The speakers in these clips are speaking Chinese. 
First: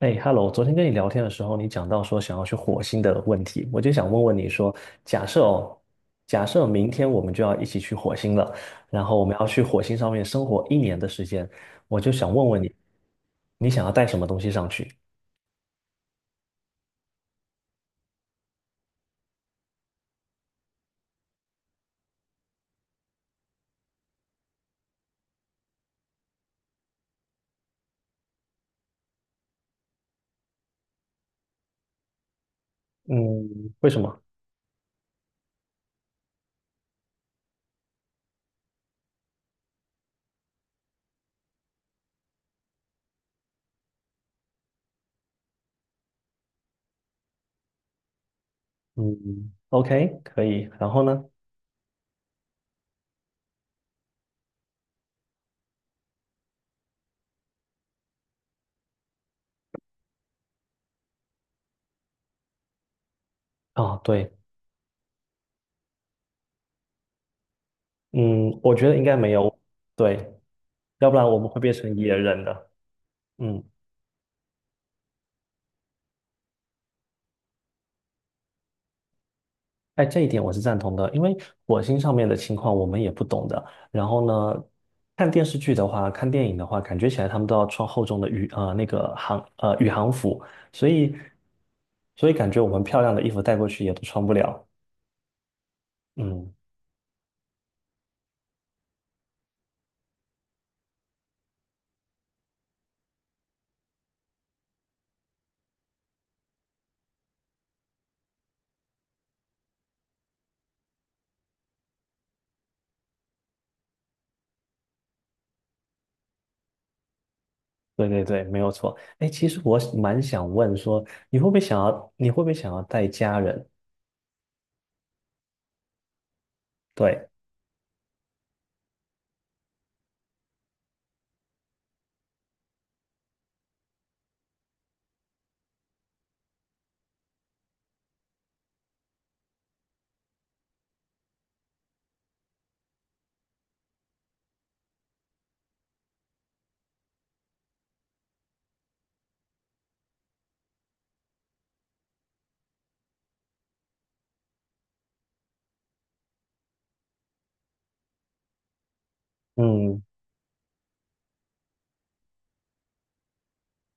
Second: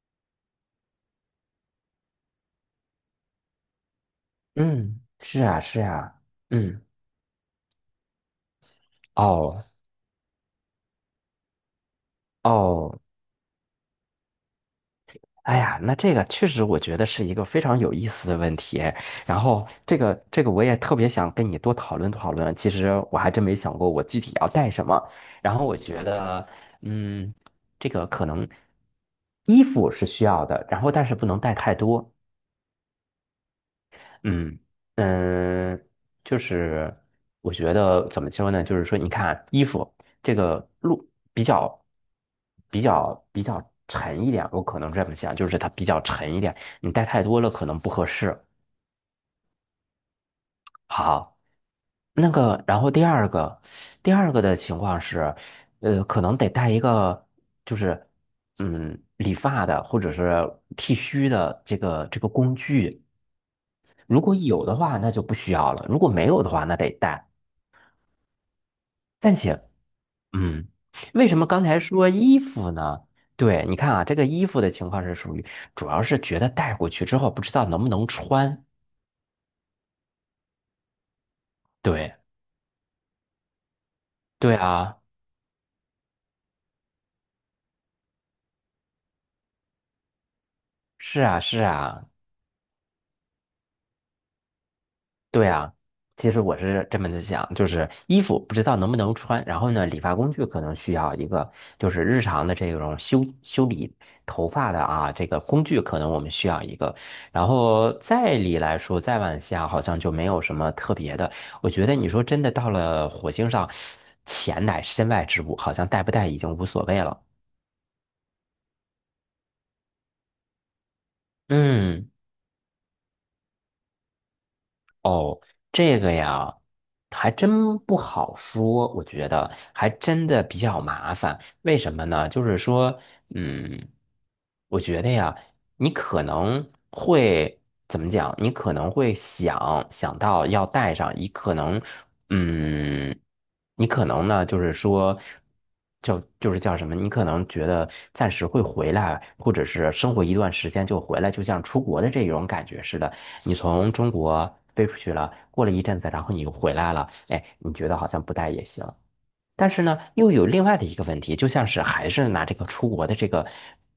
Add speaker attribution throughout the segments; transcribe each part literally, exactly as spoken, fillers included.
Speaker 1: 哎，Hello，昨天跟你聊天的时候，你讲到说想要去火星的问题，我就想问问你说，
Speaker 2: 嗯，
Speaker 1: 假设
Speaker 2: 是啊，
Speaker 1: 哦，
Speaker 2: 是啊，
Speaker 1: 假设
Speaker 2: 嗯，
Speaker 1: 明天我们就要一起去火星了，然后我们要去
Speaker 2: 哦，
Speaker 1: 火星上面生活一年的时间，我就想问问你，
Speaker 2: 哦，
Speaker 1: 你想要带什么东西上去？
Speaker 2: 哎呀，那这个确实我觉得是一个非常有意思的问题。然后这个这个我也特别想跟你多讨论讨论。其实我还真没想过我具体要带什么。然后我觉得，嗯，这个可能衣服是需要的，然后但是不能带太多。
Speaker 1: 嗯，为什么？
Speaker 2: 嗯嗯，就是我觉得怎么说呢？就是说，你看衣服这个路比较比较比较沉一点，我可能这么想，就是它比较沉一点，你带太多了可能不合适。
Speaker 1: 嗯，OK，可以。然后呢？
Speaker 2: 好，那个，然后第二个，第二个的情况是，呃，可能得带一个，就是嗯，理发的或者是剃须的这个这个工具。
Speaker 1: 啊，
Speaker 2: 如
Speaker 1: 对，
Speaker 2: 果有的话，那就不需要了；如果没有的话，那得带。
Speaker 1: 嗯，我觉得应该没
Speaker 2: 但
Speaker 1: 有，
Speaker 2: 且，
Speaker 1: 对，
Speaker 2: 嗯，
Speaker 1: 要不
Speaker 2: 为
Speaker 1: 然
Speaker 2: 什
Speaker 1: 我
Speaker 2: 么
Speaker 1: 们会
Speaker 2: 刚
Speaker 1: 变
Speaker 2: 才
Speaker 1: 成
Speaker 2: 说
Speaker 1: 野
Speaker 2: 衣
Speaker 1: 人的。
Speaker 2: 服呢？
Speaker 1: 嗯。
Speaker 2: 对，你看啊，这个衣服的情况是属于，主要是觉得带过去之后不知道能不能穿。
Speaker 1: 哎，这一点我是赞同的，因为火星上
Speaker 2: 对，
Speaker 1: 面的情况我们也不懂的。然后
Speaker 2: 对
Speaker 1: 呢，
Speaker 2: 啊，
Speaker 1: 看电视剧的话，看电影的话，感觉起来他们都要穿厚重的宇呃那个航呃宇航服，所以
Speaker 2: 是啊，是啊，
Speaker 1: 所以感觉我们漂亮的衣服带过去也都穿不了。
Speaker 2: 对啊，其实
Speaker 1: 嗯，
Speaker 2: 我是这么的想，就是衣服不知道能不能穿，然后呢，理发工具可能需要一个，就是日常的这种修修理头发的啊，这个工具可能我们需要一个，然后再理来说，再往下好像就没有什么特别的。我觉得你说真的到了火星上，钱乃身外之物，好像带不带已经无所谓了。
Speaker 1: 对对对，没有错。哎，其实我蛮想问说，你会不会想
Speaker 2: 嗯。
Speaker 1: 要你会不会想要带家人？
Speaker 2: 哦，这个呀，
Speaker 1: 对，
Speaker 2: 还真不好说，我觉得还真的比较麻烦。为什么呢？就是说，嗯，我觉得呀，你可能会怎么讲？你可能会想想到要带上，你可能嗯，你可能呢，就是说，叫就是叫什么？你可能觉得暂时会回来，或者是生活一段时间就回来，就像出国的这种感觉似的。你从中国飞出去了，过了一阵子，然后你又回来了，哎，你觉得好像不带也行。但是呢，
Speaker 1: 嗯
Speaker 2: 又有另外的一个问题，就像是还是拿这个出国的这个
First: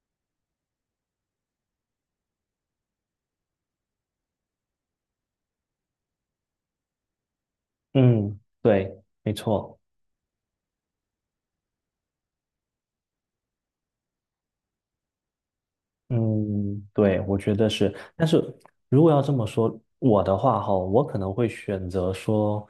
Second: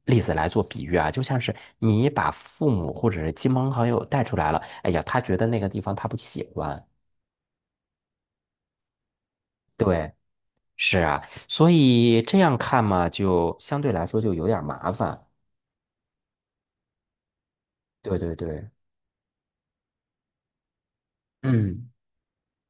Speaker 2: 例子来做比喻啊，就像是你把父母或者是亲朋好友带出来了，哎呀，他觉得那个地方他不喜欢。
Speaker 1: 嗯，对，没错。
Speaker 2: 对，是啊，所以这样看嘛，就相对来说就有点儿麻烦。
Speaker 1: 嗯，对，我觉得是。
Speaker 2: 对
Speaker 1: 但
Speaker 2: 对
Speaker 1: 是
Speaker 2: 对，
Speaker 1: 如果要这么说，我的话哈，我可能会选
Speaker 2: 嗯
Speaker 1: 择说，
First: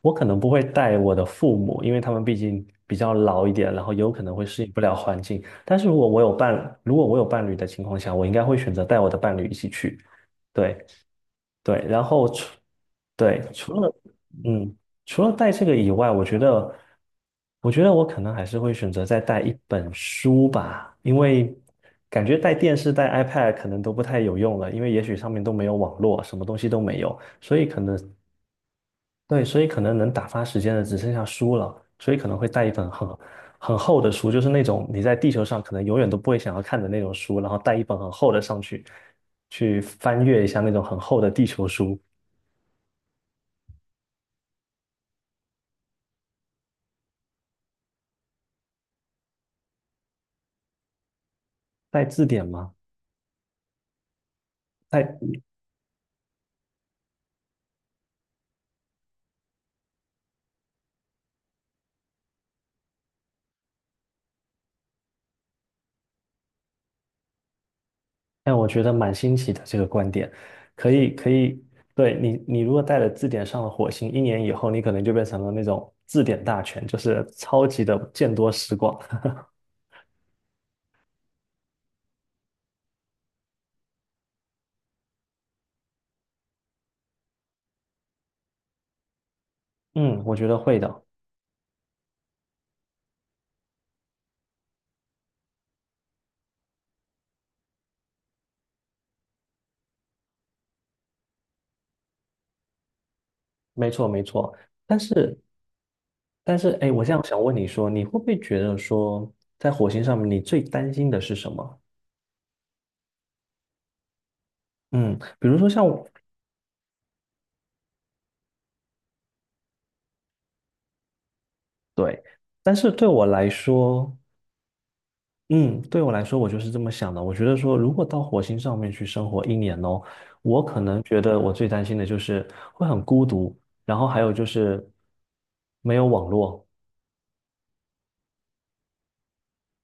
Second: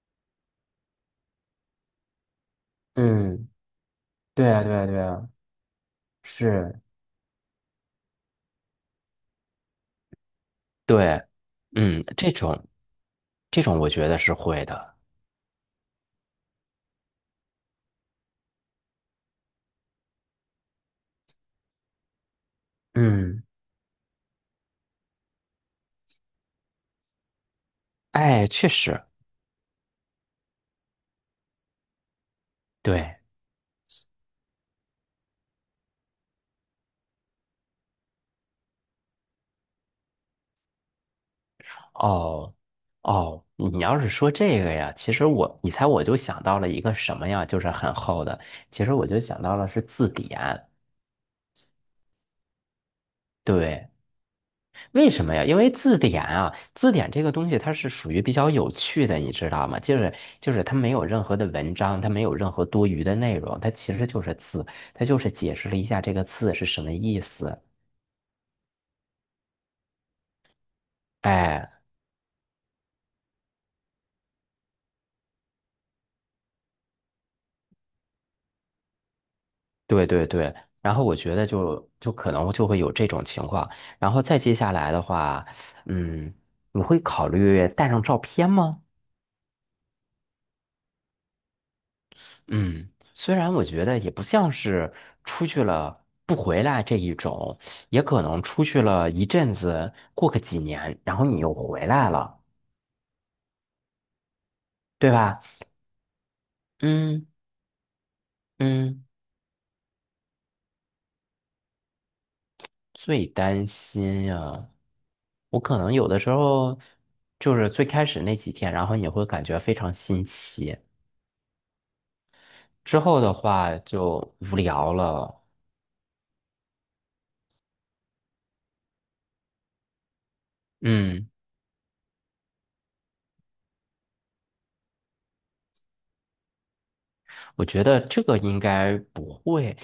Speaker 1: 我可能不会带我的父母，因为他们毕竟比较老
Speaker 2: 嗯，
Speaker 1: 一点，然后有可能会
Speaker 2: 对啊
Speaker 1: 适应
Speaker 2: 对
Speaker 1: 不
Speaker 2: 啊
Speaker 1: 了
Speaker 2: 对
Speaker 1: 环
Speaker 2: 啊，
Speaker 1: 境。但是如果我有伴，
Speaker 2: 是，
Speaker 1: 如果我有伴侣的情况下，我应该会选择带我的伴侣一起去。对，
Speaker 2: 对，
Speaker 1: 对，
Speaker 2: 嗯，
Speaker 1: 然后
Speaker 2: 这
Speaker 1: 除
Speaker 2: 种
Speaker 1: 对
Speaker 2: 这
Speaker 1: 除
Speaker 2: 种我
Speaker 1: 了
Speaker 2: 觉得是会
Speaker 1: 嗯
Speaker 2: 的。
Speaker 1: 除了带这个以外，我觉得我觉得我可能还是会选择再带一本书吧，因为感觉带电视、带
Speaker 2: 嗯，
Speaker 1: iPad 可能都不太有用了，因为也许上面都没有网络，什么东西都没有，所以可能
Speaker 2: 哎，确实，
Speaker 1: 对，所以可能能打发时间的只剩下书了，所以可能会带一本很
Speaker 2: 对，
Speaker 1: 很厚的书，就是那种你在地球上可能永远都不会想要看的那种书，然后带一本很厚的上去，去翻阅一下那种很厚的地球书。
Speaker 2: 哦哦，你要是说这个呀，其实我，你猜我就想到了一个什么呀，就是很厚的，其实我就想到了是字典。
Speaker 1: 带字典吗？
Speaker 2: 对，
Speaker 1: 带，
Speaker 2: 为什么呀？因为字典啊，字典这个东西它是属于比较有趣的，你知道吗？就是就是它没有任何的文章，它没有任何多余的内容，它其实就是字，它就是解释了一下这个字是什么意思。
Speaker 1: 但我觉得蛮新奇的这个观点，可以可以，
Speaker 2: 哎，
Speaker 1: 对，你你如果带了字典上了火星，一年以后你可能就变成了那种字典大全，就是超级的见多识广。
Speaker 2: 对对对。然后我觉得就就可能就会有这种情况。然后再接下来的话，嗯，你会考虑带上照片吗？
Speaker 1: 嗯，我觉得会的，
Speaker 2: 嗯，虽然我觉得也不像是出去了不回来这一种，也可能出去了一阵子，过个几年，然后你又回来了，
Speaker 1: 没错没错。但
Speaker 2: 对
Speaker 1: 是
Speaker 2: 吧？
Speaker 1: 但是，哎，我这样
Speaker 2: 嗯
Speaker 1: 想问你说，你会不会觉得
Speaker 2: 嗯，
Speaker 1: 说，在火星上面你最担心的是什么？
Speaker 2: 最担心呀，
Speaker 1: 嗯，比如
Speaker 2: 我
Speaker 1: 说
Speaker 2: 可
Speaker 1: 像
Speaker 2: 能
Speaker 1: 我，
Speaker 2: 有的时候就是最开始那几天，然后你会感觉非常新奇，
Speaker 1: 对，但是
Speaker 2: 之
Speaker 1: 对
Speaker 2: 后
Speaker 1: 我
Speaker 2: 的
Speaker 1: 来
Speaker 2: 话
Speaker 1: 说。
Speaker 2: 就无聊了。
Speaker 1: 嗯，对我来说，我就是这么想的。我觉得说，如果到火星上面去生活一年哦，我可能觉
Speaker 2: 嗯。
Speaker 1: 得我最担心的就是会很孤独，然后还有就是没有网络。
Speaker 2: 我觉得这个应该不会，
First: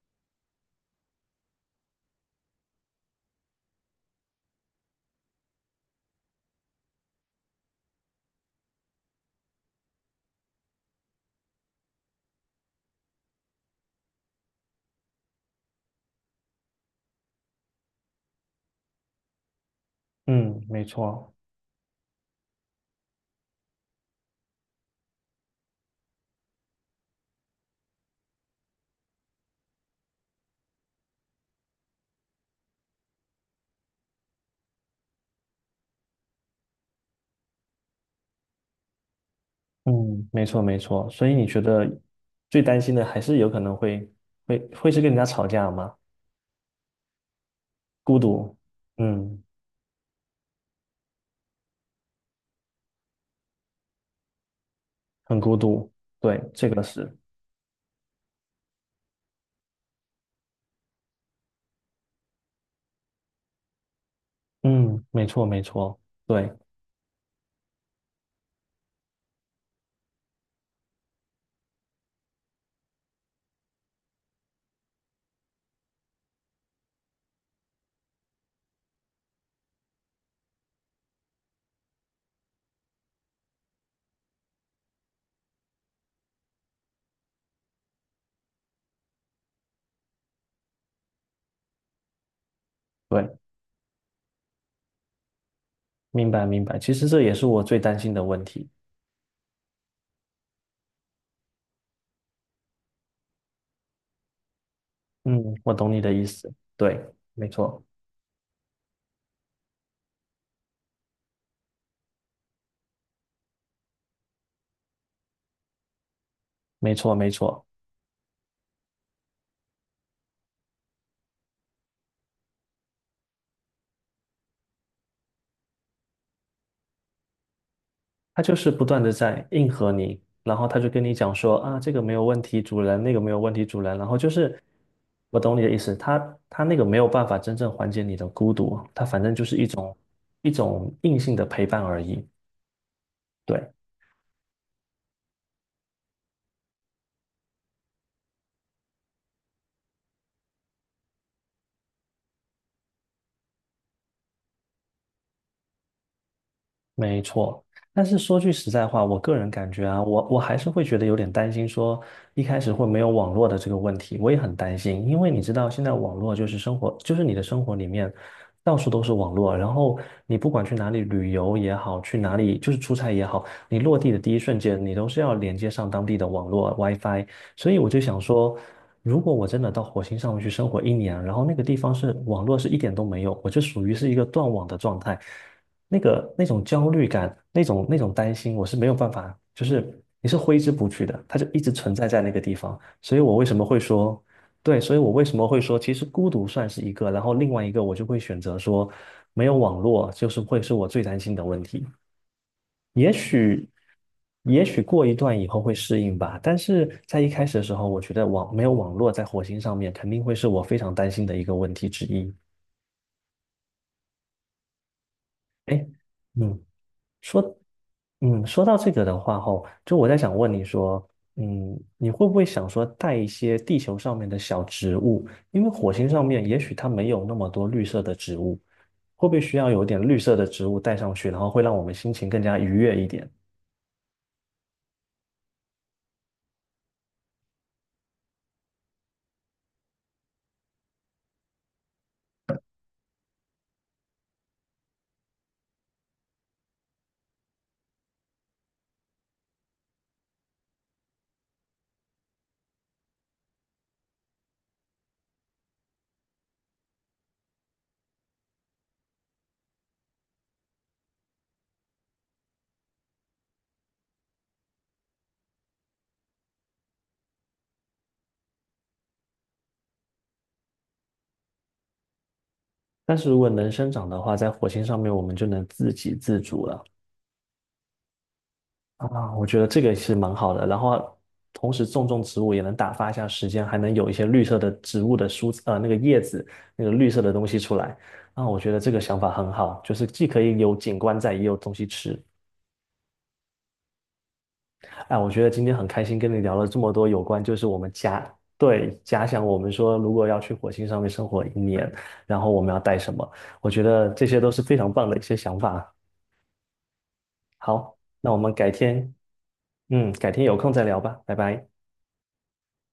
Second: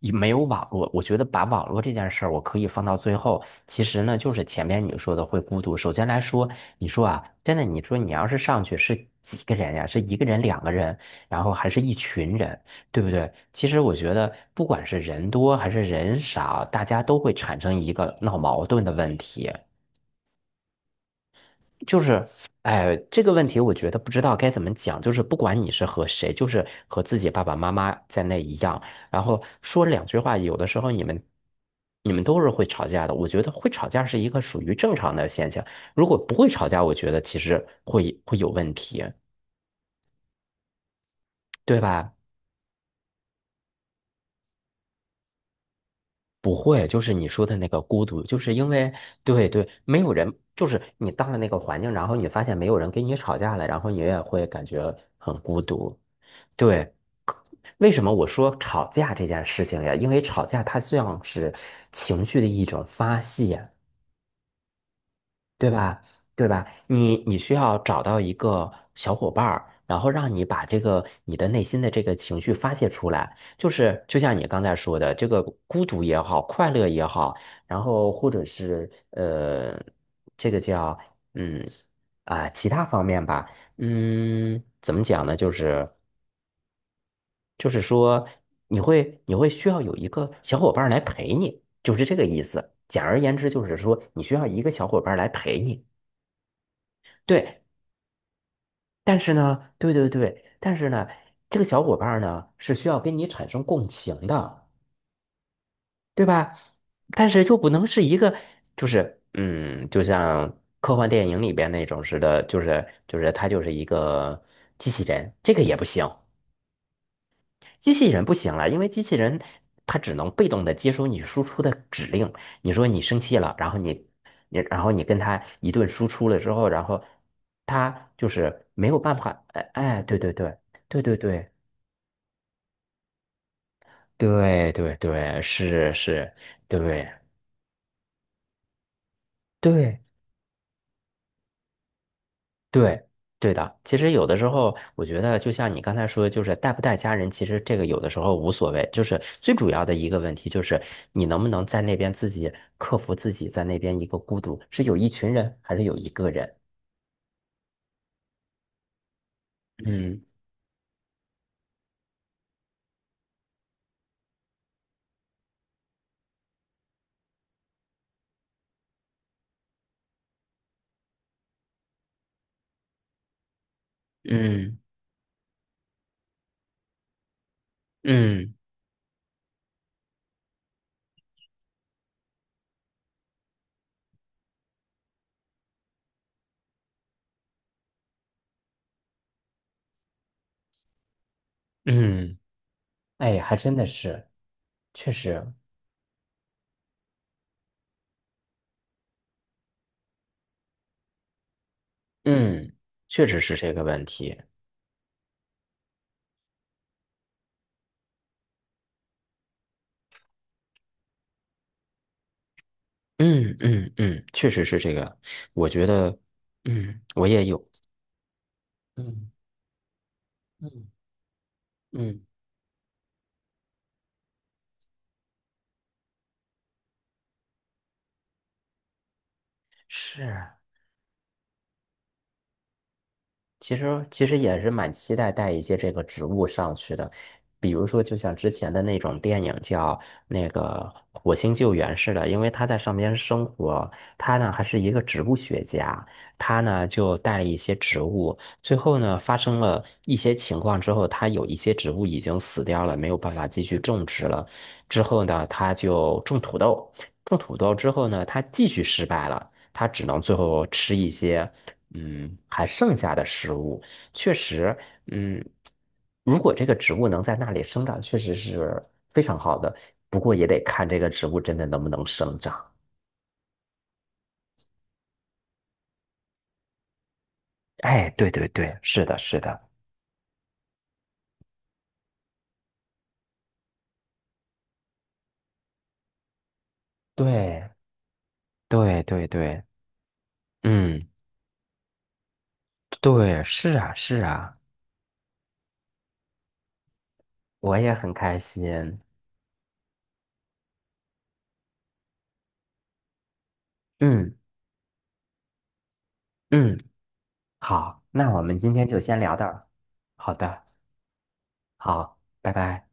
Speaker 2: 也没有网络。我觉得把网络这件事儿，我可以放到最后。其实呢，就是前面你说的会孤独。首先来说，你说啊，真的，你说你要是上去是几个人呀？是一个人、两个人，然后还是一群人，对不对？其实我觉得，不管是人多还是人少，大家都会产生一个闹矛盾的问题。
Speaker 1: 嗯，没错，
Speaker 2: 就是，哎，这个问题我觉得不知道该怎么讲。就是不管你是和谁，就是和自己爸爸妈妈在那一样，然后说两句话，有的时候你们你们都是会吵架的。我觉得会吵架是一个属于正常的现象。如果不会吵架，我觉得其实会会有问题，
Speaker 1: 嗯，没错，没错。所以你觉
Speaker 2: 对
Speaker 1: 得
Speaker 2: 吧？
Speaker 1: 最担心的还是有可能会会会是跟人家吵架吗？
Speaker 2: 不会，就是你说的那个孤
Speaker 1: 孤
Speaker 2: 独，就是
Speaker 1: 独，
Speaker 2: 因为
Speaker 1: 嗯，
Speaker 2: 对对，没有人，就是你到了那个环境，然后你发现没有人跟你吵架了，然后你也会感觉很
Speaker 1: 很孤
Speaker 2: 孤
Speaker 1: 独。
Speaker 2: 独。
Speaker 1: 对，这个
Speaker 2: 对，
Speaker 1: 是，
Speaker 2: 为什么我说吵架这件事情呀？因为吵架它像是情绪的一种发泄，
Speaker 1: 嗯，没错，没
Speaker 2: 对
Speaker 1: 错，
Speaker 2: 吧？对
Speaker 1: 对
Speaker 2: 吧？你你需要找到一个小伙伴儿，然后让你把这个你的内心的这个情绪发泄出来。就是就像你刚才说的，这个孤独也好，快乐也好，然后或者是呃，这个叫嗯啊、其他方面吧。嗯，怎么讲呢？就是。就是说你会你会需要有一个小伙伴儿来陪你，就是这个意思。简而
Speaker 1: 对，
Speaker 2: 言之，就是说你需要一个小伙伴儿来陪你。
Speaker 1: 明白明白。其实这也是我
Speaker 2: 对，
Speaker 1: 最担心的问题。
Speaker 2: 但是呢，对对对，但是呢，这个小伙伴儿呢是需要跟你产生共情的，
Speaker 1: 嗯，我懂你的意
Speaker 2: 对
Speaker 1: 思，
Speaker 2: 吧？
Speaker 1: 对，
Speaker 2: 但是
Speaker 1: 没
Speaker 2: 就不
Speaker 1: 错，
Speaker 2: 能是一个，就是嗯，就像科幻电影里边那种似的，就是就是他就是一个机器人，这个也不行。
Speaker 1: 没错，没错，
Speaker 2: 机器人不行了，因为机器人它只能被动的接收你输出的指令。你说你生气了，然后你你然后你跟它一顿输出了之后，然后它就
Speaker 1: 他就
Speaker 2: 是
Speaker 1: 是不
Speaker 2: 没有
Speaker 1: 断的
Speaker 2: 办法，
Speaker 1: 在迎
Speaker 2: 哎
Speaker 1: 合
Speaker 2: 哎，对
Speaker 1: 你，
Speaker 2: 对
Speaker 1: 然
Speaker 2: 对
Speaker 1: 后他就跟
Speaker 2: 对
Speaker 1: 你
Speaker 2: 对
Speaker 1: 讲
Speaker 2: 对
Speaker 1: 说啊，这个没有问题，主人，那个没有问题，主人，然后就是
Speaker 2: 对对
Speaker 1: 我
Speaker 2: 对，
Speaker 1: 懂你的意
Speaker 2: 是
Speaker 1: 思，
Speaker 2: 是，
Speaker 1: 他他那个没有
Speaker 2: 对
Speaker 1: 办法真正缓解你的孤独，他反正就是一种
Speaker 2: 对。
Speaker 1: 一种硬性的陪伴而已，
Speaker 2: 对，对
Speaker 1: 对，
Speaker 2: 的。其实有的时候，我觉得就像你刚才说的，就是带不带家人，其实这个有的时候无所谓。就是最主要的一个问题，就是你能不能在那边自己克服自己在那边一个孤独，是有一群人还是有一个人？
Speaker 1: 没错，但是说句实在话，我个人感觉啊，
Speaker 2: 嗯
Speaker 1: 我我还是会觉得有点担心，说一开始会没有网络的这个问题，我也很担心，因为你知道现在网络就是生活，就是你的生活里面到处都是网络，然后你不管去哪里旅游也好，去哪里就是出差也好，你落地的第一瞬
Speaker 2: 嗯
Speaker 1: 间，你都是要连接上当地的网络 WiFi，所以我就想
Speaker 2: 嗯
Speaker 1: 说，如果我真的到火星上面去生活一年，然后那个地方是网络是一点都没有，我就属于是一个断网的状态。那个那种焦虑感，那种那种担心，我是没有办法，就是你是挥之不去的，它就一直存在在那
Speaker 2: 嗯，
Speaker 1: 个地方。所以我
Speaker 2: 哎，
Speaker 1: 为什
Speaker 2: 还
Speaker 1: 么
Speaker 2: 真
Speaker 1: 会
Speaker 2: 的
Speaker 1: 说，
Speaker 2: 是，
Speaker 1: 对，所以我
Speaker 2: 确
Speaker 1: 为什么
Speaker 2: 实，
Speaker 1: 会说，其实孤独算是一个，然后另外一个我就会选择说，没有网络就是会是我最担心的问题。
Speaker 2: 嗯，
Speaker 1: 也
Speaker 2: 确实是
Speaker 1: 许，
Speaker 2: 这个问题。
Speaker 1: 也许过一段以后会适应吧，但是在一开始的时候，我觉得网没有网络在火星上面肯定会是我非常担心的一个问题之一。
Speaker 2: 嗯嗯嗯，确实是这个。我
Speaker 1: 哎，
Speaker 2: 觉得，
Speaker 1: 嗯，
Speaker 2: 嗯，我也
Speaker 1: 说。
Speaker 2: 有，
Speaker 1: 嗯，说到这个的
Speaker 2: 嗯
Speaker 1: 话，吼，就我在想问你
Speaker 2: 嗯
Speaker 1: 说，嗯，你
Speaker 2: 嗯，
Speaker 1: 会不会想说带一些地球上面的小植物？因为火星上面也许它没有那么多绿色的植物，会不会需要有点绿色的
Speaker 2: 是。
Speaker 1: 植物带上去，然后会让我们心情更加愉悦一点？
Speaker 2: 其实其实也是蛮期待带一些这个植物上去的，比如说就像之前的那种电影叫那个《火星救援》似的，因为他在上边生活，他呢还是一个植物学家，他呢就带了一些植物，最后呢发生了一些情况之后，他有一些植物已经死掉了，没有办法继续种植了，之后呢他就种土豆，种土豆之后呢他继续失败了。他只能最后吃一些，嗯，还剩下的食物。确实，嗯，如果这个植物能在那里生长，确实是非常好的。不过也得看这个植物真的能不能生长。
Speaker 1: 但是如果能生长的话，在火星上面我们就能自给自足了。
Speaker 2: 哎，对对对，是的，
Speaker 1: 啊，
Speaker 2: 是
Speaker 1: 我觉
Speaker 2: 的，
Speaker 1: 得这个是蛮好的。然后同时种种植物也能打发一下时间，还能有一些绿色的植物的蔬，呃，那个叶子，那个绿色的东西
Speaker 2: 对，
Speaker 1: 出来。啊，我觉得这个
Speaker 2: 对
Speaker 1: 想
Speaker 2: 对
Speaker 1: 法很
Speaker 2: 对，
Speaker 1: 好，就是既可以有景
Speaker 2: 嗯，
Speaker 1: 观在，也有东西吃。
Speaker 2: 对，是啊，是啊，
Speaker 1: 哎，我觉得今天很开心跟你聊了这么多有关，就是我
Speaker 2: 我
Speaker 1: 们
Speaker 2: 也很
Speaker 1: 家，
Speaker 2: 开
Speaker 1: 对，
Speaker 2: 心。
Speaker 1: 假想我们说如果要去火星上面生活一年，然后我们要带什么？我觉得这
Speaker 2: 嗯
Speaker 1: 些都是非常棒的一些想法。
Speaker 2: 嗯，
Speaker 1: 好，
Speaker 2: 好，那
Speaker 1: 那我
Speaker 2: 我
Speaker 1: 们
Speaker 2: 们
Speaker 1: 改
Speaker 2: 今天就
Speaker 1: 天，
Speaker 2: 先聊到这儿。
Speaker 1: 嗯，改
Speaker 2: 好
Speaker 1: 天有
Speaker 2: 的。
Speaker 1: 空再聊吧，拜拜。
Speaker 2: 好，拜拜。